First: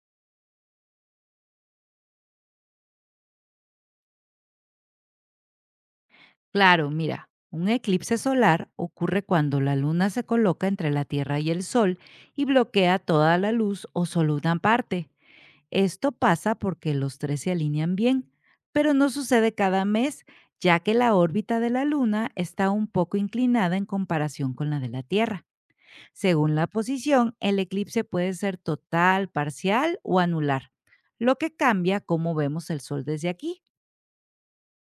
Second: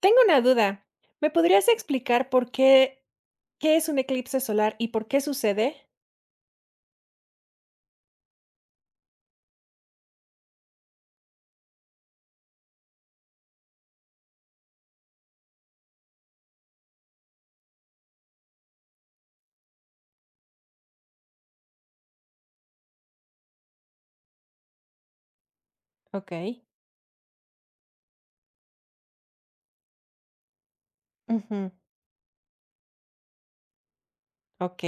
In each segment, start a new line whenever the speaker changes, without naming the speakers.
Tengo una duda. ¿Me podrías explicar qué es un eclipse solar y por qué sucede?
Claro, mira, un eclipse solar ocurre cuando la luna se coloca entre la Tierra y el Sol y bloquea toda la luz o solo una parte. Esto pasa porque los tres se alinean bien, pero no sucede cada mes, ya que la órbita de la luna está un poco inclinada en comparación con la de la Tierra.
Ok.
Según la posición, el eclipse puede ser total, parcial o anular, lo que
Ujú.
cambia cómo vemos el Sol desde aquí.
Ok.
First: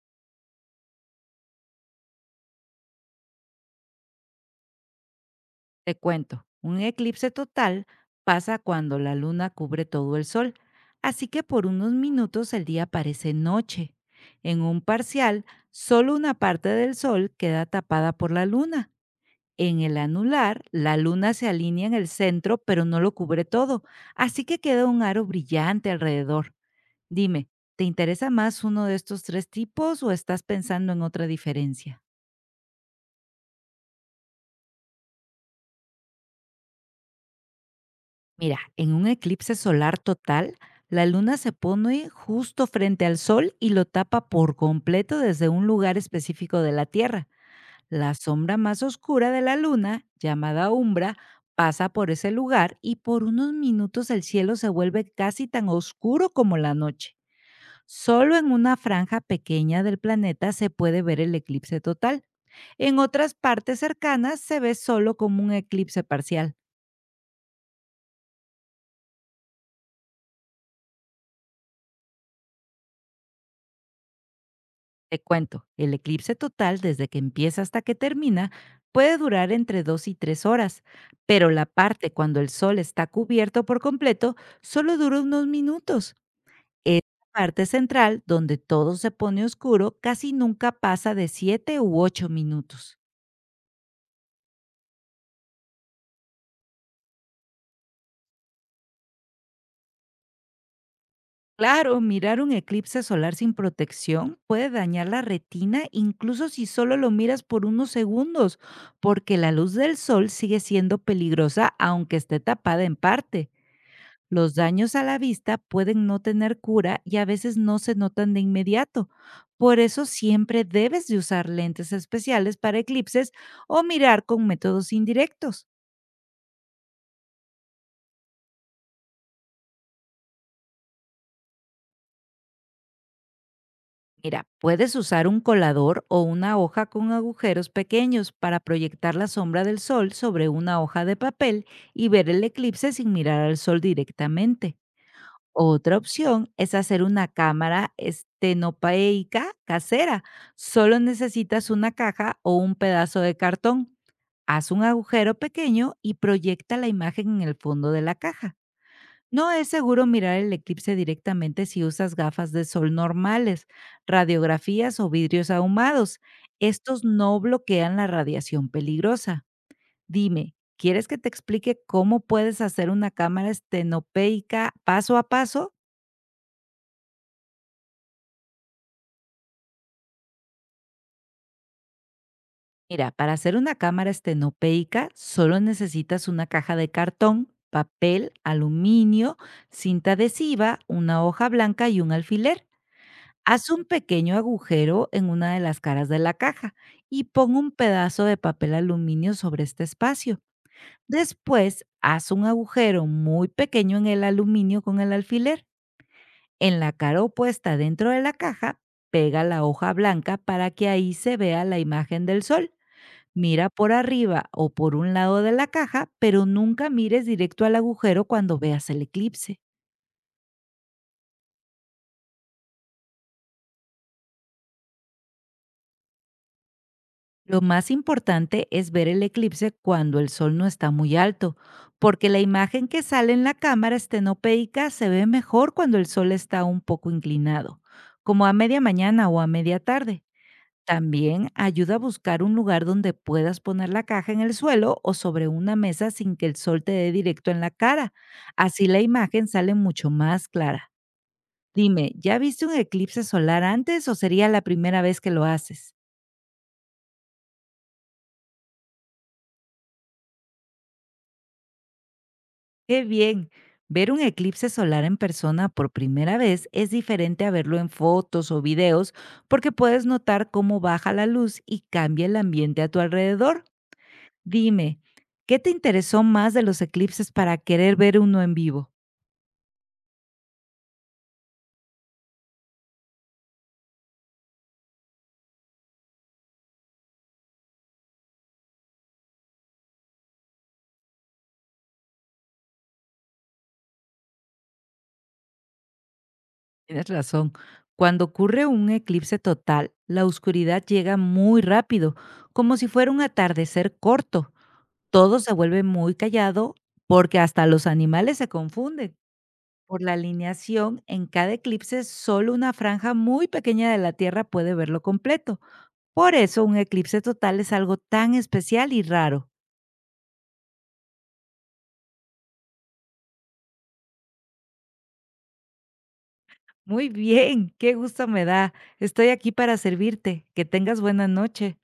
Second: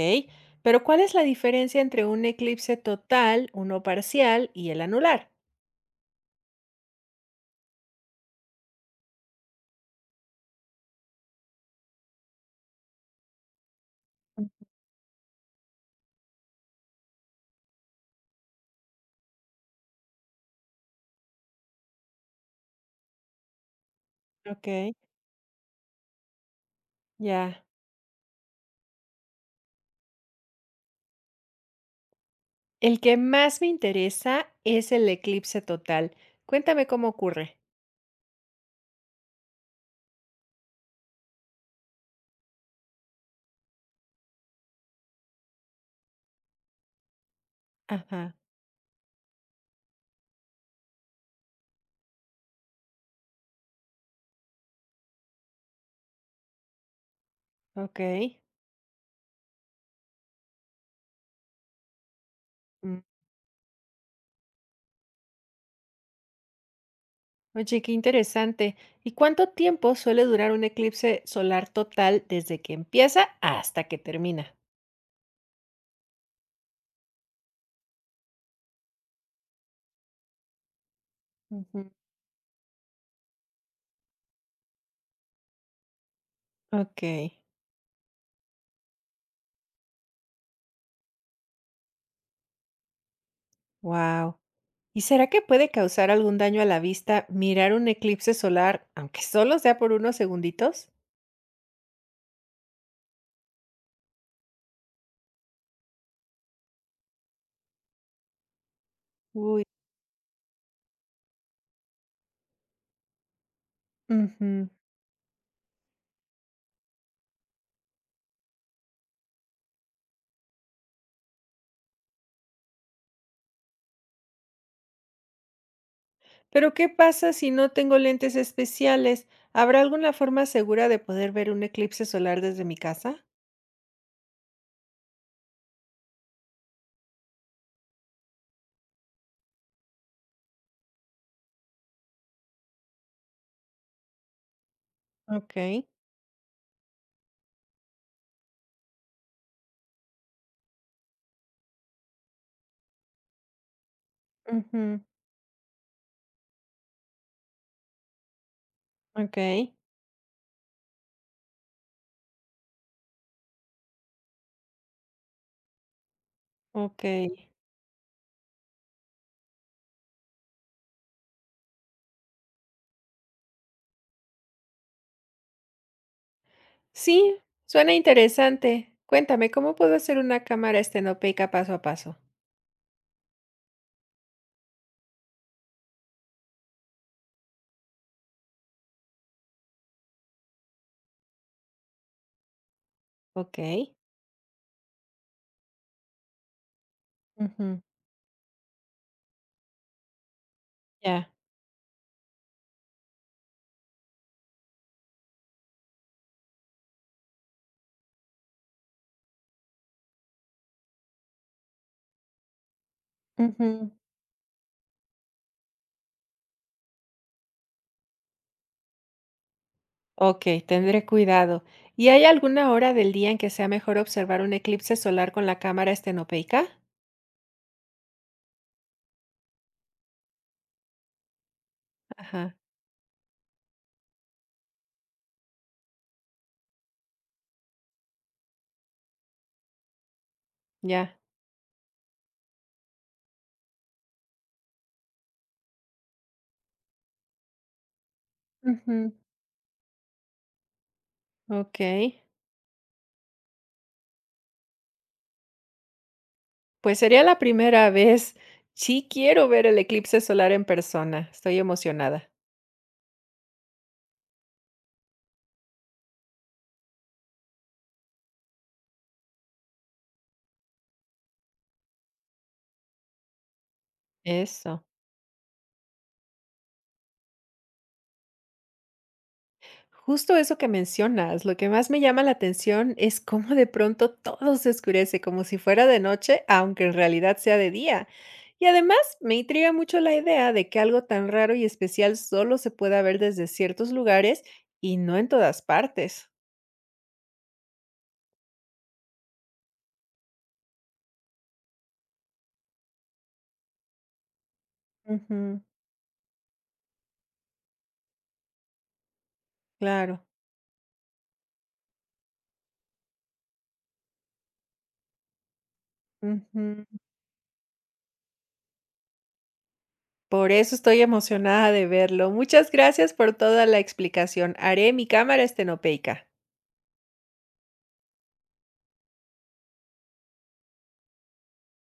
Pero ¿cuál es la diferencia entre un eclipse total, uno parcial y el anular?
Te cuento, un eclipse total pasa cuando la luna cubre todo el sol, así que por unos minutos el día parece noche. En un parcial, solo una parte del sol queda tapada por la luna. En el anular, la luna se alinea en el centro, pero no lo cubre todo, así que queda
Ok.
un aro brillante alrededor. Dime,
Ya.
¿te interesa más uno de estos tres tipos o estás pensando en otra diferencia?
El que más me interesa es el eclipse total. Cuéntame cómo ocurre.
Mira, en un eclipse solar total, la luna se pone justo frente al sol y lo tapa por completo desde un lugar específico de la Tierra. La
Ajá.
sombra más oscura de la luna, llamada umbra, pasa por ese lugar y por unos minutos el cielo se vuelve casi tan oscuro como la noche.
Ok.
Solo en una franja pequeña del planeta se puede ver el eclipse total. En
Mm.
otras partes cercanas se ve solo como un eclipse parcial.
Oye, qué interesante. ¿Y cuánto tiempo suele durar un eclipse solar total desde que empieza hasta que termina?
Te cuento, el eclipse total, desde que empieza hasta que termina, puede durar entre 2 y 3 horas, pero la parte cuando el sol está cubierto por completo solo dura unos minutos. Esa
Okey.
parte central, donde todo se pone oscuro, casi nunca pasa de 7 u 8 minutos.
Wow. ¿Y será que puede causar algún daño a la vista mirar un eclipse solar, aunque solo sea por unos segunditos?
Claro, mirar un eclipse solar sin protección puede dañar la retina incluso si solo lo miras por unos segundos, porque la
Uy.
luz del sol sigue siendo peligrosa aunque esté tapada en parte. Los
Ujú.
daños a la vista pueden no tener cura y a veces no se notan de inmediato. Por eso siempre debes de usar lentes especiales para eclipses o mirar con métodos indirectos.
Pero ¿qué pasa si no tengo lentes especiales? ¿Habrá alguna forma segura de poder ver un eclipse solar desde mi casa?
Mira, puedes usar un colador o una hoja con agujeros pequeños para proyectar la sombra del sol sobre una hoja de papel y ver el eclipse sin mirar al sol directamente.
Ok.
Otra opción es hacer una cámara estenopeica casera. Solo necesitas una caja o un pedazo de cartón. Haz un
Ujú.
agujero pequeño y proyecta la imagen en el fondo de la caja. No es
Okey.
seguro mirar el eclipse directamente si usas gafas de sol normales, radiografías o vidrios ahumados. Estos no
Okey.
bloquean la radiación peligrosa. Dime, ¿quieres que te explique cómo puedes hacer una cámara estenopeica paso a paso?
Sí, suena interesante. Cuéntame, ¿cómo puedo hacer una cámara estenopeica paso a paso?
Mira, para hacer una cámara estenopeica solo necesitas una caja de cartón, papel, aluminio, cinta adhesiva, una hoja blanca y un alfiler. Haz un
Okey.
pequeño agujero en una de las caras de la caja y pon un
Ujú.
pedazo de papel aluminio sobre este espacio.
Ya.
Después, haz un agujero muy pequeño en el aluminio con el alfiler. En la cara opuesta dentro de la caja, pega la hoja blanca para que ahí se vea la imagen del sol. Mira por
Ujú.
arriba o por un lado de la caja, pero nunca mires directo al agujero cuando veas el eclipse.
Ok, tendré cuidado. ¿Y hay alguna hora del día en que sea mejor observar un eclipse solar con la cámara estenopeica?
Lo más importante es ver el eclipse cuando el sol no está muy alto, porque la
Ajá.
imagen que sale en la cámara estenopeica se ve mejor cuando el sol está un poco inclinado, como a media mañana o a media tarde.
Ya.
También ayuda a buscar un lugar donde puedas poner la caja en el suelo o sobre una mesa sin que el sol te dé directo en la cara. Así la
Ujú.
imagen sale mucho más clara.
Ok,
Dime, ¿ya viste un eclipse solar antes o sería la primera vez que lo haces?
pues sería la primera vez. Sí quiero ver el eclipse solar en persona. Estoy emocionada.
¡Qué bien! Ver un eclipse solar en persona por primera vez es diferente a verlo en fotos o videos porque puedes notar cómo baja la luz y cambia el ambiente a tu alrededor.
Eso.
Dime, ¿qué te interesó más de los eclipses para querer ver uno en vivo?
Justo eso que mencionas, lo que más me llama la atención es cómo de pronto todo se oscurece, como si fuera de noche, aunque en realidad sea de día. Y además me intriga mucho la idea de que algo tan raro y especial solo se pueda ver desde ciertos lugares y no en todas partes.
Tienes razón. Cuando ocurre un eclipse total, la oscuridad llega muy rápido, como si fuera un atardecer corto. Todo se
Ujú.
vuelve muy callado, porque hasta los animales se confunden. Por la
Claro.
alineación, en cada eclipse solo una franja muy pequeña de la Tierra puede verlo completo. Por eso un
Ujú.
eclipse total es algo tan especial y raro.
Por eso estoy emocionada de verlo. Muchas gracias por toda la explicación. Haré mi cámara estenopeica.
Muy bien, qué gusto me da. Estoy aquí para servirte. Que tengas buena noche.